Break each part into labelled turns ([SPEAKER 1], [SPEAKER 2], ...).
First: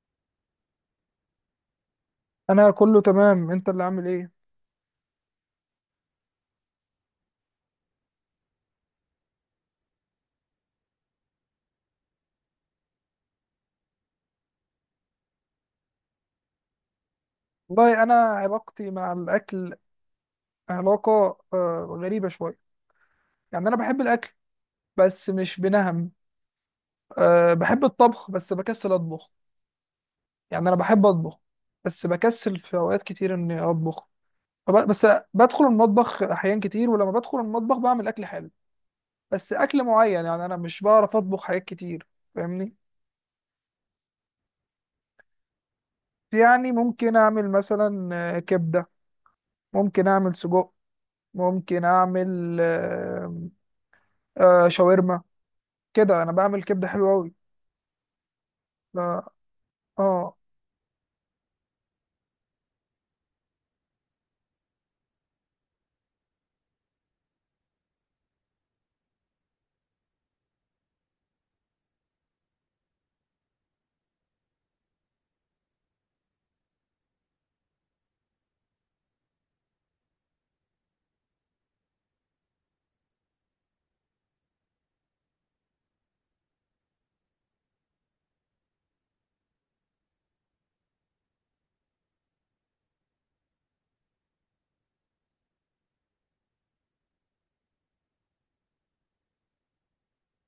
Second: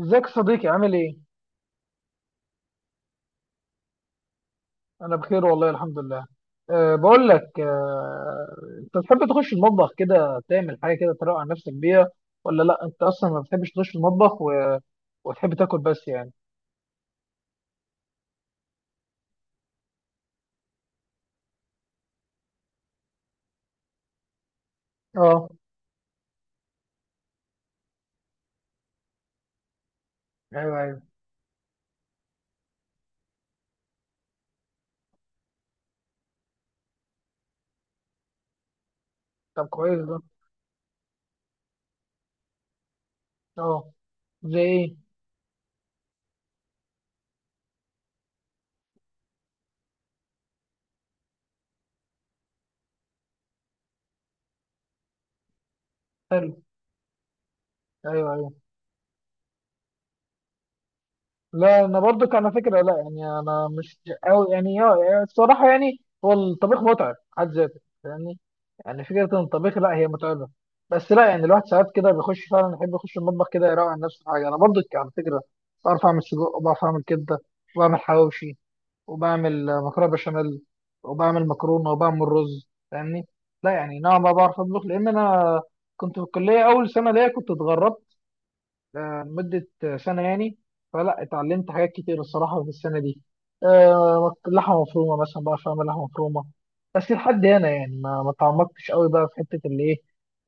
[SPEAKER 1] ازيك يا صديقي؟ عامل ايه؟
[SPEAKER 2] انا كله تمام، انت اللي عامل ايه؟
[SPEAKER 1] انا بخير والله الحمد لله. بقول لك، انت بتحب تخش المطبخ كده تعمل حاجه كده تروق على نفسك بيها ولا لا؟ انت اصلا ما بتحبش تخش المطبخ و... وتحب تاكل بس يعني.
[SPEAKER 2] والله انا علاقتي مع الاكل علاقه غريبه شويه. يعني انا بحب الاكل بس
[SPEAKER 1] اه،
[SPEAKER 2] مش بنهم. بحب الطبخ بس بكسل اطبخ. يعني
[SPEAKER 1] ايوه
[SPEAKER 2] انا
[SPEAKER 1] ايوه.
[SPEAKER 2] بحب اطبخ بس بكسل في اوقات كتير اني اطبخ. بس بدخل المطبخ احيان كتير، ولما بدخل المطبخ بعمل اكل حلو، بس
[SPEAKER 1] طب
[SPEAKER 2] اكل
[SPEAKER 1] كويس ده.
[SPEAKER 2] معين. يعني انا مش بعرف اطبخ حاجات كتير، فاهمني؟
[SPEAKER 1] اه. زي ايه؟
[SPEAKER 2] يعني ممكن اعمل مثلا كبده، ممكن اعمل سجق، ممكن اعمل آه شاورما. كده انا
[SPEAKER 1] حلو.
[SPEAKER 2] بعمل كبده حلوه قوي.
[SPEAKER 1] ايوه ايوه.
[SPEAKER 2] لا، اه.
[SPEAKER 1] لا انا برضو كان فكره، لا يعني انا مش قوي يعني، اه الصراحه، يعني هو الطبيخ متعب حد ذاته يعني، يعني فكره ان الطبيخ، لا هي متعبه، بس لا يعني الواحد ساعات كده بيخش فعلا يحب يخش المطبخ كده يروق عن نفسه حاجه. انا برضو على فكره بعرف اعمل سجق وبعرف اعمل كبده وبعمل حواوشي وبعمل مكرونه بشاميل وبعمل مكرونه وبعمل رز فاهمني. لا يعني نوعا ما بعرف اطبخ، لان انا كنت في الكليه اول سنه ليا كنت اتغربت لمدة سنة يعني، فلا اتعلمت حاجات كتير الصراحة في السنة دي. لحمة مفرومة مثلا بقى، فاهم، لحمة مفرومة، بس لحد هنا يعني، ما تعمقتش قوي بقى في حتة اللي ايه،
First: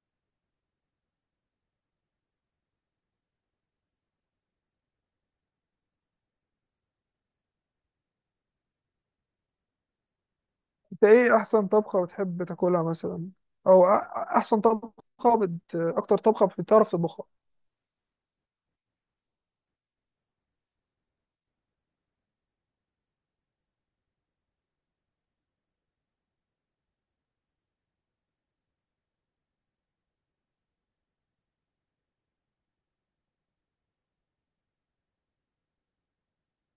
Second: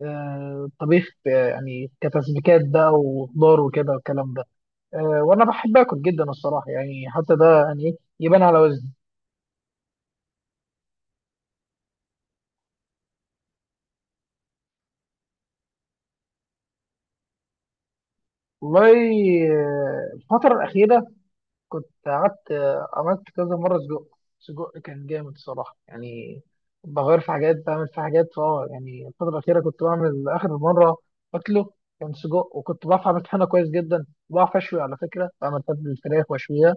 [SPEAKER 1] الطبيخ يعني كتسبيكات بقى وخضار وكده والكلام ده. وانا بحب اكل جدا الصراحة، يعني حتى ده يعني يبان على وزني.
[SPEAKER 2] انت ايه احسن طبخه بتحب تاكلها مثلا، احسن طبخه اكتر طبخه بتعرف تطبخها؟
[SPEAKER 1] والله، الفترة الأخيرة كنت قعدت عملت كذا مرة سجق. سجق كان جامد صراحة يعني، بغير في حاجات بعمل في حاجات فاه، يعني الفترة الأخيرة كنت بعمل آخر مرة أكله كان سجق، وكنت بعرف أعمل طحينة كويس جدا، بعرف أشوي على فكرة، بعمل تبل الفراخ وأشويها،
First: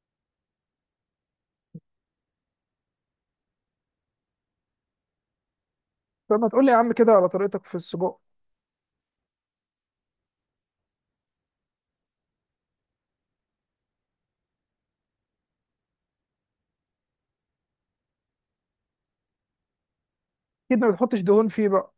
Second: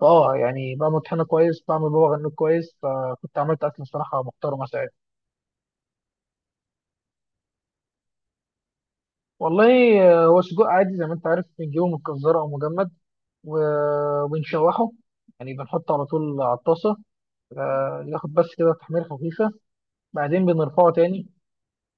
[SPEAKER 1] فاه يعني بعمل طحينة كويس، بعمل بابا غنوج كويس، فكنت عملت أكل صراحة محترمة ساعتها.
[SPEAKER 2] فما تقول لي يا عم كده على طريقتك في السجق.
[SPEAKER 1] والله هو سجق عادي زي ما أنت عارف، بنجيبه من الجزارة أو مجمد وبنشوحه، يعني بنحطه على طول على الطاسة، ياخد بس كده تحمير خفيفة، بعدين
[SPEAKER 2] اكيد ما
[SPEAKER 1] بنرفعه
[SPEAKER 2] بتحطش
[SPEAKER 1] تاني.
[SPEAKER 2] دهون فيه بقى؟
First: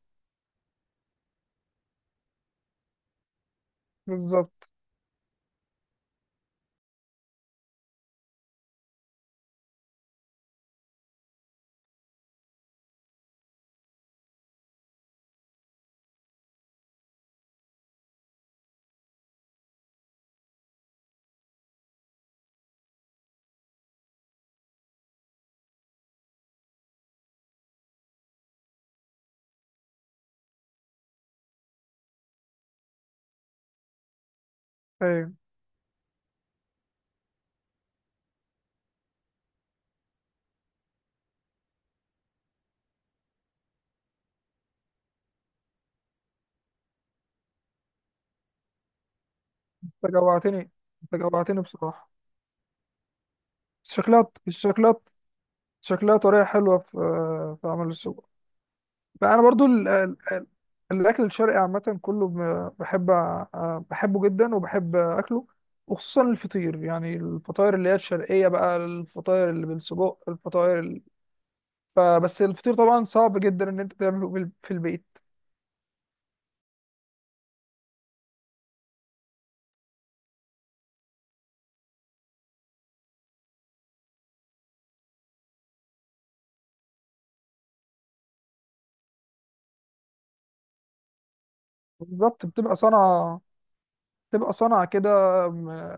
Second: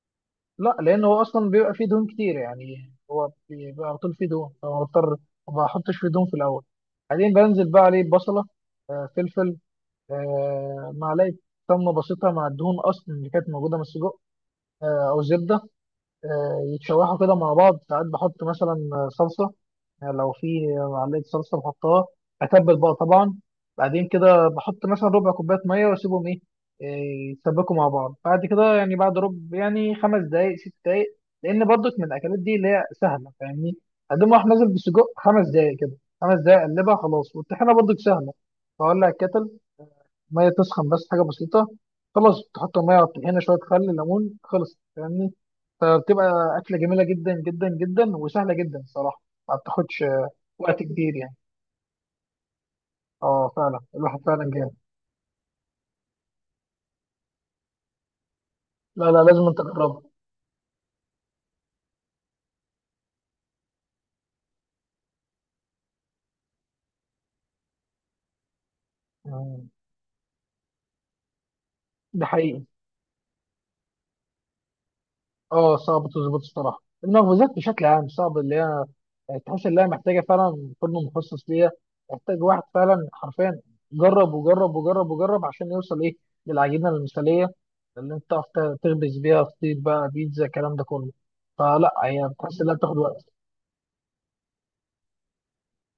[SPEAKER 1] لا، لأن هو أصلا بيبقى فيه دهون كتير، يعني هو بيبقى على طول فيه دهون،
[SPEAKER 2] بالظبط.
[SPEAKER 1] فأنا بضطر ما بحطش فيه دهون في الأول. بعدين بنزل بقى عليه بصلة، فلفل، معلقة سمنة بسيطة مع الدهون أصلا اللي كانت موجودة من السجق، أو زبدة، يتشوحوا كده مع بعض. ساعات بحط مثلا صلصة، يعني لو في معلقه صلصه بحطها، اتبل بقى طبعا. بعدين كده بحط مثلا ربع كوبايه ميه واسيبهم ايه، يتسبكوا مع بعض. بعد كده يعني بعد ربع، يعني خمس دقائق ست دقائق، لان برضك من الاكلات دي اللي هي سهله فاهمني، اقوم راح نازل بسجق
[SPEAKER 2] ايوه.
[SPEAKER 1] خمس دقائق كده. خمس دقائق اقلبها خلاص. والطحينه برضك سهله، فولع الكتل، ميه تسخن بس حاجه بسيطه، خلاص تحط الميه على الطحينه شويه خل ليمون خلص فاهمني. فبتبقى اكله جميله جدا جدا جدا وسهله جدا صراحه، ما بتاخدش
[SPEAKER 2] انت جوعتني،
[SPEAKER 1] وقت كبير
[SPEAKER 2] انت
[SPEAKER 1] يعني.
[SPEAKER 2] جوعتني بصراحه.
[SPEAKER 1] اه فعلا
[SPEAKER 2] بس
[SPEAKER 1] الواحد
[SPEAKER 2] شكلها،
[SPEAKER 1] فعلا جامد.
[SPEAKER 2] شكلها، شكلها طريقه حلوه في في عمل السجق.
[SPEAKER 1] لا لا،
[SPEAKER 2] بقى انا
[SPEAKER 1] لازم انت
[SPEAKER 2] برضو
[SPEAKER 1] تجربه.
[SPEAKER 2] الاكل الشرقي عامه كله بحب بحبه جدا وبحب اكله، وخصوصا الفطير، يعني الفطاير اللي هي الشرقيه بقى، الفطاير اللي
[SPEAKER 1] مم.
[SPEAKER 2] بالسجق،
[SPEAKER 1] ده
[SPEAKER 2] بس
[SPEAKER 1] حقيقي،
[SPEAKER 2] الفطير طبعا صعب جدا ان انت تعمله في البيت.
[SPEAKER 1] اه صعب تظبط الصراحه. المخبوزات بشكل عام صعب، اللي هي تحس ان هي محتاجه فعلا فرن مخصص ليها، محتاج واحد فعلا حرفيا جرب وجرب وجرب وجرب عشان يوصل ايه، للعجينه المثاليه اللي انت تعرف تخبز بيها فطير بقى، بيتزا، الكلام ده كله. فلا، هي
[SPEAKER 2] بالظبط،
[SPEAKER 1] بتحس انها
[SPEAKER 2] بتبقى
[SPEAKER 1] بتاخد وقت
[SPEAKER 2] صنعه، بتبقى صنعه كده، م-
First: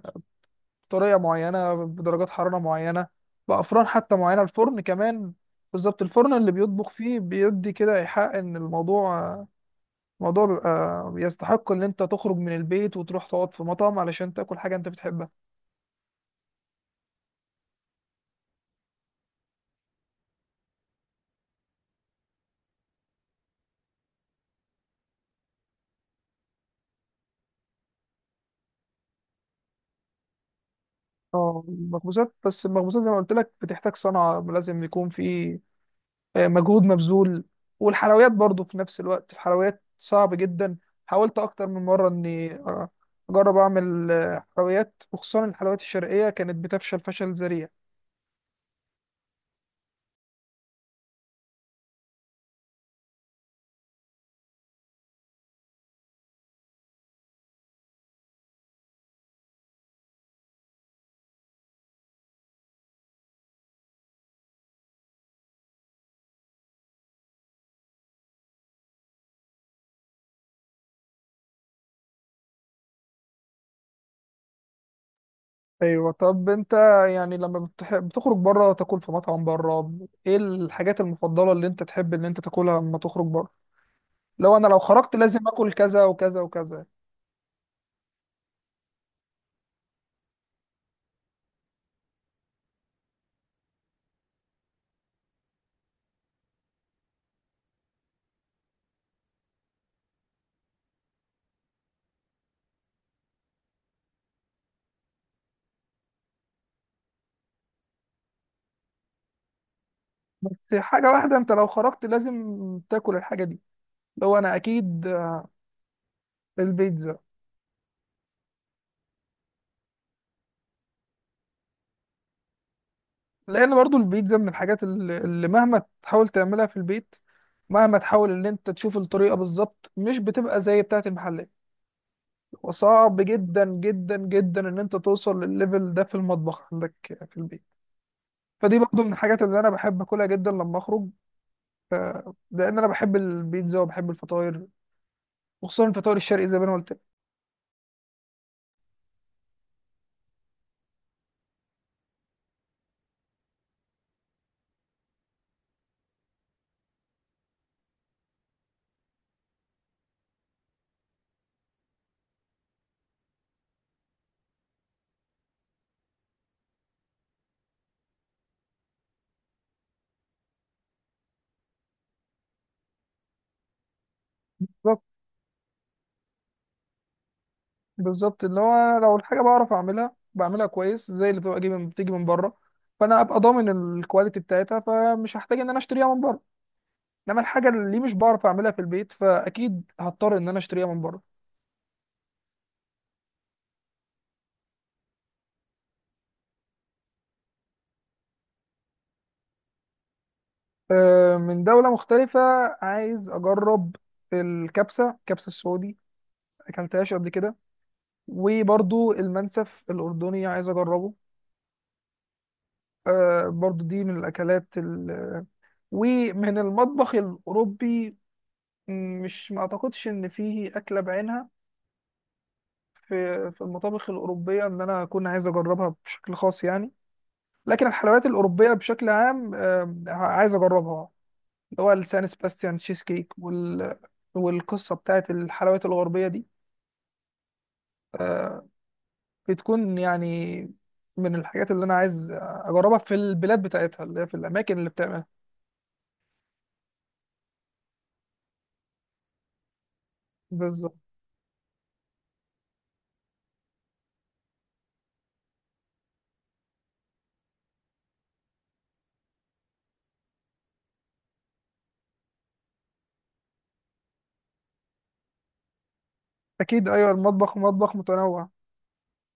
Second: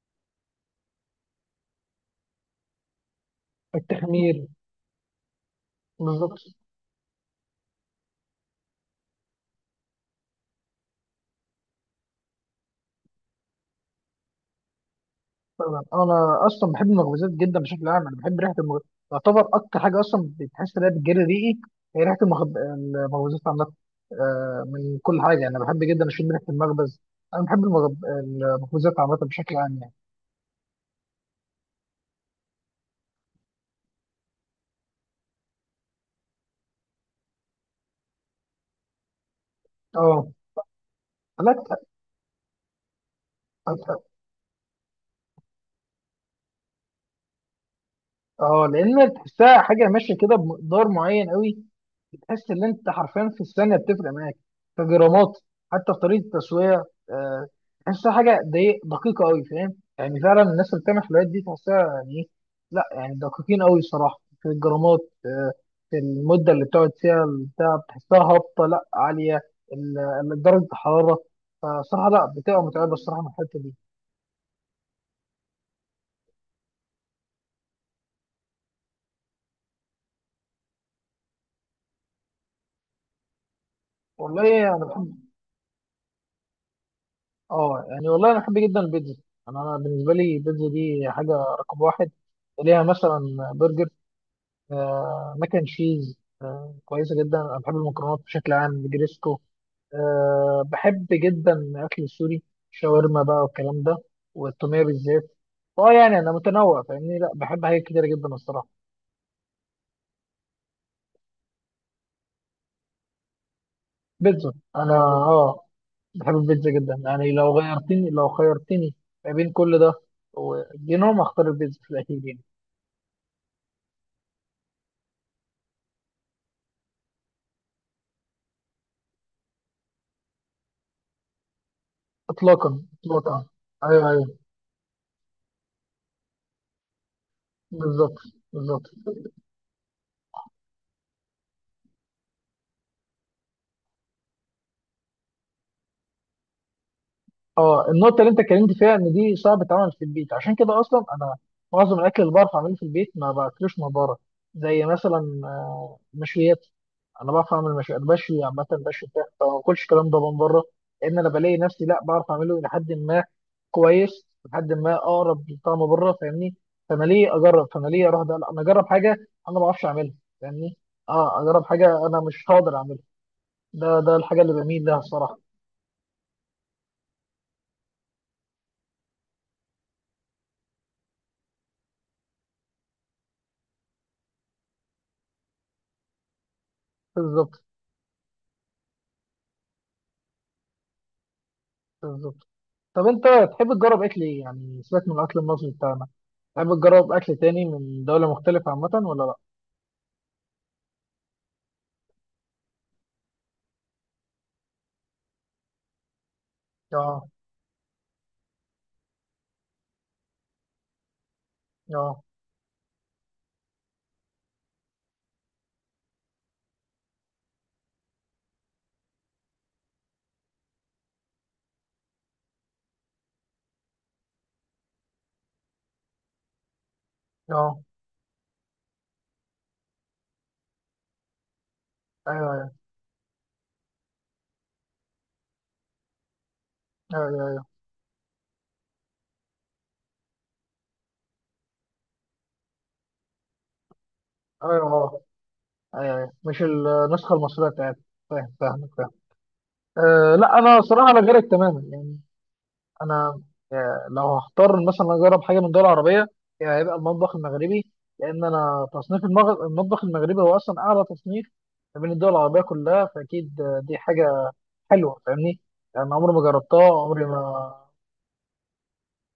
[SPEAKER 2] بطريقه معينه، بدرجات حراره معينه، بافران حتى معينه،
[SPEAKER 1] التخمير.
[SPEAKER 2] الفرن كمان. بالظبط، الفرن
[SPEAKER 1] بالظبط.
[SPEAKER 2] اللي بيطبخ فيه بيدي كده ايحاء ان الموضوع بيبقى بيستحق ان انت تخرج من البيت وتروح تقعد في مطعم علشان تاكل حاجه انت بتحبها.
[SPEAKER 1] طبعا انا اصلا بحب المخبوزات جدا بشكل عام، انا بحب ريحه المخ... تعتبر اكتر حاجه اصلا بتحس ان هي بتجري ريقي، هي ريحه المخب... المخبوزات عامه من كل حاجه يعني. انا بحب جدا اشم ريحه المخبز، انا بحب المغب... المخبوزات عامه بشكل عام يعني.
[SPEAKER 2] اه، المخبوزات، بس المخبوزات زي ما قلت لك بتحتاج صنعه، لازم يكون في مجهود مبذول. والحلويات برضو في نفس الوقت، الحلويات
[SPEAKER 1] اه.
[SPEAKER 2] صعب جدا. حاولت
[SPEAKER 1] لا
[SPEAKER 2] اكتر
[SPEAKER 1] ت-
[SPEAKER 2] من مره اني اجرب اعمل حلويات، وخصوصا الحلويات الشرقيه، كانت بتفشل فشل ذريع.
[SPEAKER 1] اه لان تحسها حاجه ماشيه كده بمقدار معين قوي، تحس ان انت حرفيا في الثانيه بتفرق معاك كجرامات، حتى في طريقه التسويه. آه، تحسها حاجه دي دقيقه قوي فاهم يعني، فعلا الناس اللي بتعمل حلويات دي تحسها يعني ايه، لا يعني دقيقين قوي صراحه في الجرامات، آه، في المده اللي بتقعد فيها البتاع بتحسها هابطه لا عاليه ال- درجه الحراره، فصراحه لا بتبقى متعبه الصراحه من الحته دي.
[SPEAKER 2] ايوه. طب انت يعني لما بتخرج بره تاكل في مطعم بره، ايه الحاجات المفضله اللي انت تحب ان انت تاكلها لما تخرج بره؟ لو انا،
[SPEAKER 1] والله
[SPEAKER 2] لو
[SPEAKER 1] انا
[SPEAKER 2] خرجت
[SPEAKER 1] بحب،
[SPEAKER 2] لازم اكل كذا وكذا وكذا.
[SPEAKER 1] اه يعني والله انا بحب جدا البيتزا. أنا بالنسبه لي البيتزا دي حاجه رقم واحد، ليها مثلا برجر، ماك اند تشيز كويسه جدا، انا بحب المكرونات بشكل عام، جريسكو، بحب جدا الاكل السوري شاورما بقى والكلام ده، والتوميه بالذات. اه يعني انا متنوع فاهمني، لا بحب حاجات كتيره جدا الصراحه.
[SPEAKER 2] في حاجه واحده انت لو خرجت لازم تاكل الحاجه دي؟ لو
[SPEAKER 1] بيتزا،
[SPEAKER 2] انا
[SPEAKER 1] انا
[SPEAKER 2] اكيد
[SPEAKER 1] اه بحب البيتزا جدا
[SPEAKER 2] البيتزا.
[SPEAKER 1] يعني، لو غيرتني لو خيرتني ما بين كل ده ودينهم هختار البيتزا في الاخير يعني.
[SPEAKER 2] لان برضو البيتزا من الحاجات اللي مهما تحاول تعملها في البيت، مهما تحاول ان انت تشوف الطريقه بالظبط، مش بتبقى زي بتاعه المحلات.
[SPEAKER 1] اطلاقا
[SPEAKER 2] وصعب
[SPEAKER 1] اطلاقا.
[SPEAKER 2] جدا
[SPEAKER 1] ايوه
[SPEAKER 2] جدا
[SPEAKER 1] ايوه.
[SPEAKER 2] جدا ان انت توصل للليفل ده في المطبخ عندك في البيت.
[SPEAKER 1] بالظبط.
[SPEAKER 2] فدي
[SPEAKER 1] بالظبط.
[SPEAKER 2] برضو من الحاجات اللي انا بحب اكلها جدا لما اخرج، لان انا بحب البيتزا وبحب الفطاير، وخصوصا الفطاير الشرقي زي ما انا قلت
[SPEAKER 1] اه النقطة اللي انت اتكلمت فيها، ان دي صعب تتعمل في البيت، عشان كده اصلا انا معظم الاكل اللي بعرف اعمله في البيت ما باكلوش من بره، زي مثلا مشويات، انا بعرف اعمل مشويات، بشوي عامة، بشوي بتاع، فما باكلش الكلام ده من بره، لان انا بلاقي نفسي لا بعرف اعمله لحد ما كويس، لحد ما اقرب لطعم بره فاهمني. فانا ليه اجرب، فانا ليه اروح، ده لا انا اجرب حاجة انا ما بعرفش اعملها فاهمني، اه اجرب حاجة انا مش هقدر اعملها. ده الحاجة اللي بميل لها
[SPEAKER 2] لك.
[SPEAKER 1] الصراحة.
[SPEAKER 2] بالظبط، اللي هو أنا لو الحاجه بعرف اعملها بعملها كويس زي اللي بتبقى جاي من بتيجي من بره، فانا ابقى ضامن الكواليتي بتاعتها، فمش هحتاج ان انا اشتريها من بره. انما
[SPEAKER 1] بالظبط.
[SPEAKER 2] الحاجه اللي مش بعرف اعملها في البيت، فاكيد هضطر ان انا اشتريها من بره.
[SPEAKER 1] بالظبط. طب انت تحب تجرب اكل ايه يعني؟ سيبك من الاكل المصري بتاعنا، تحب تجرب اكل تاني من دولة مختلفة عامة ولا لا؟
[SPEAKER 2] من دوله مختلفه عايز اجرب الكبسه، الكبسه السعودي، اكلتهاش قبل
[SPEAKER 1] اه.
[SPEAKER 2] كده. وبرضو المنسف الاردني عايز اجربه.
[SPEAKER 1] اه.
[SPEAKER 2] برضو دي من ومن المطبخ الاوروبي، مش، ما اعتقدش ان فيه اكله بعينها في المطابخ الأوروبية إن أنا أكون عايز أجربها بشكل خاص يعني.
[SPEAKER 1] اه.
[SPEAKER 2] لكن الحلويات الأوروبية بشكل عام عايز أجربها، اللي هو السان
[SPEAKER 1] ايوه ايوه.
[SPEAKER 2] سباستيان تشيز كيك والقصة بتاعت الحلويات الغربية دي
[SPEAKER 1] ايوه ايوه.
[SPEAKER 2] بتكون يعني من الحاجات اللي أنا عايز أجربها في البلاد بتاعتها اللي هي في الأماكن
[SPEAKER 1] ايوه
[SPEAKER 2] اللي
[SPEAKER 1] اه.
[SPEAKER 2] بتعملها.
[SPEAKER 1] ايوه ايوه مش النسخة المصرية بتاعتك، فاهم، فاهمك، فاهم. أه لا، انا
[SPEAKER 2] بالظبط،
[SPEAKER 1] صراحة انا غيرك تماما يعني. انا لو هختار مثلا اجرب حاجة من دولة عربية يعني هيبقى المطبخ المغربي، لان انا تصنيف المطبخ المغربي هو اصلا اعلى تصنيف ما بين الدول العربية كلها، فاكيد دي حاجة حلوه فاهمني. يعني عمري ما جربتها،
[SPEAKER 2] أكيد، أيوه
[SPEAKER 1] عمري
[SPEAKER 2] المطبخ
[SPEAKER 1] ما،
[SPEAKER 2] مطبخ متنوع.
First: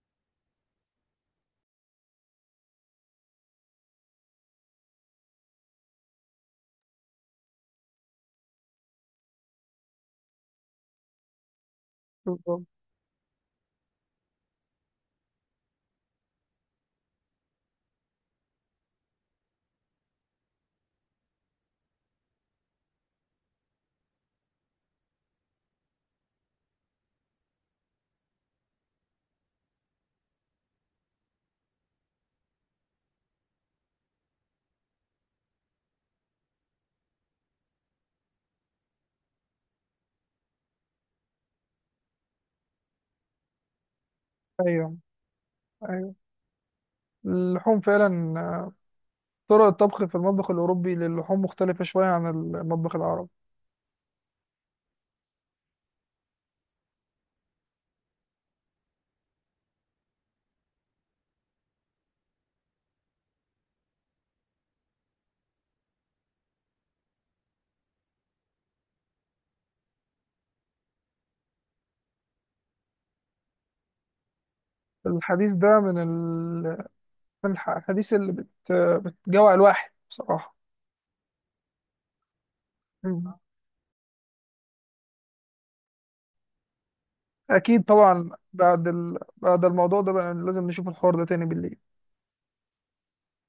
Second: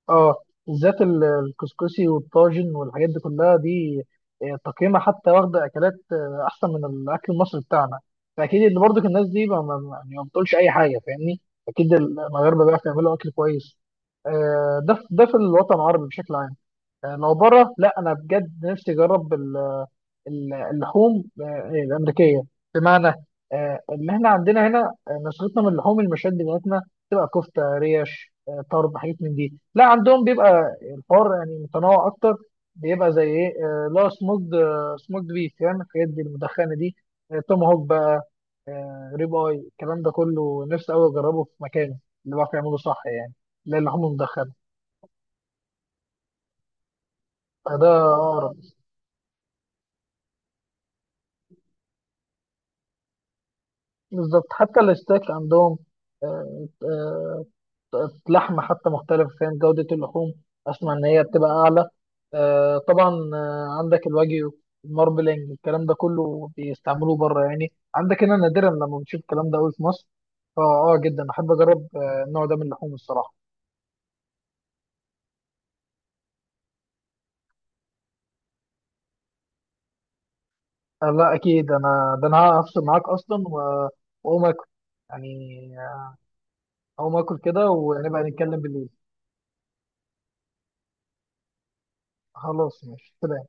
[SPEAKER 1] اه بالذات الكسكسي والطاجن والحاجات دي كلها دي تقييمها حتى واخده اكلات احسن من الاكل المصري بتاعنا، فاكيد اللي برضو الناس دي يعني ما بتقولش اي حاجه فاهمني، اكيد المغاربه
[SPEAKER 2] بالظبط.
[SPEAKER 1] بيعرفوا يعملوا اكل كويس. ده ده في الوطن العربي بشكل عام. لو بره لا، انا بجد نفسي اجرب اللحوم الامريكيه، بمعنى ان احنا عندنا هنا نسختنا من اللحوم المشاد بتاعتنا تبقى كفته، ريش، طرب، حاجات من دي. لا عندهم بيبقى الحوار يعني متنوع اكتر، بيبقى زي ايه، لا سموكد، سموكد بيف فاهم، الحاجات دي المدخنه دي، توم هوك بقى، ريب اي، الكلام ده كله نفسي قوي اجربه في مكانه اللي بيعرف يعمله صح يعني، لا اللحوم المدخنه.
[SPEAKER 2] أيوه، أيوه، اللحوم
[SPEAKER 1] فده اقرب.
[SPEAKER 2] فعلا، طرق الطبخ في المطبخ الأوروبي للحوم مختلفة شوية عن المطبخ العربي.
[SPEAKER 1] بالظبط. حتى الستيك عندهم آه، آه، لحم حتى مختلف فاهم، جودة اللحوم أسمع إن هي بتبقى أعلى طبعا. عندك الواجيو، الماربلينج، الكلام ده كله بيستعملوه بره يعني، عندك هنا نادرا لما بنشوف الكلام ده قوي في مصر، فأه جدا أحب أجرب النوع ده من اللحوم الصراحة.
[SPEAKER 2] الحديث ده من الحديث بتجوع الواحد بصراحة.
[SPEAKER 1] لا أكيد، أنا ده أنا هفصل معاك
[SPEAKER 2] مم.
[SPEAKER 1] أصلا وأقوم آكل يعني، آه، أقوم آكل كده
[SPEAKER 2] أكيد
[SPEAKER 1] ونبقى
[SPEAKER 2] طبعا،
[SPEAKER 1] نتكلم
[SPEAKER 2] بعد
[SPEAKER 1] بالليل.
[SPEAKER 2] بعد الموضوع ده بقى لازم نشوف الحوار ده تاني بالليل.
[SPEAKER 1] خلاص ماشي، سلام.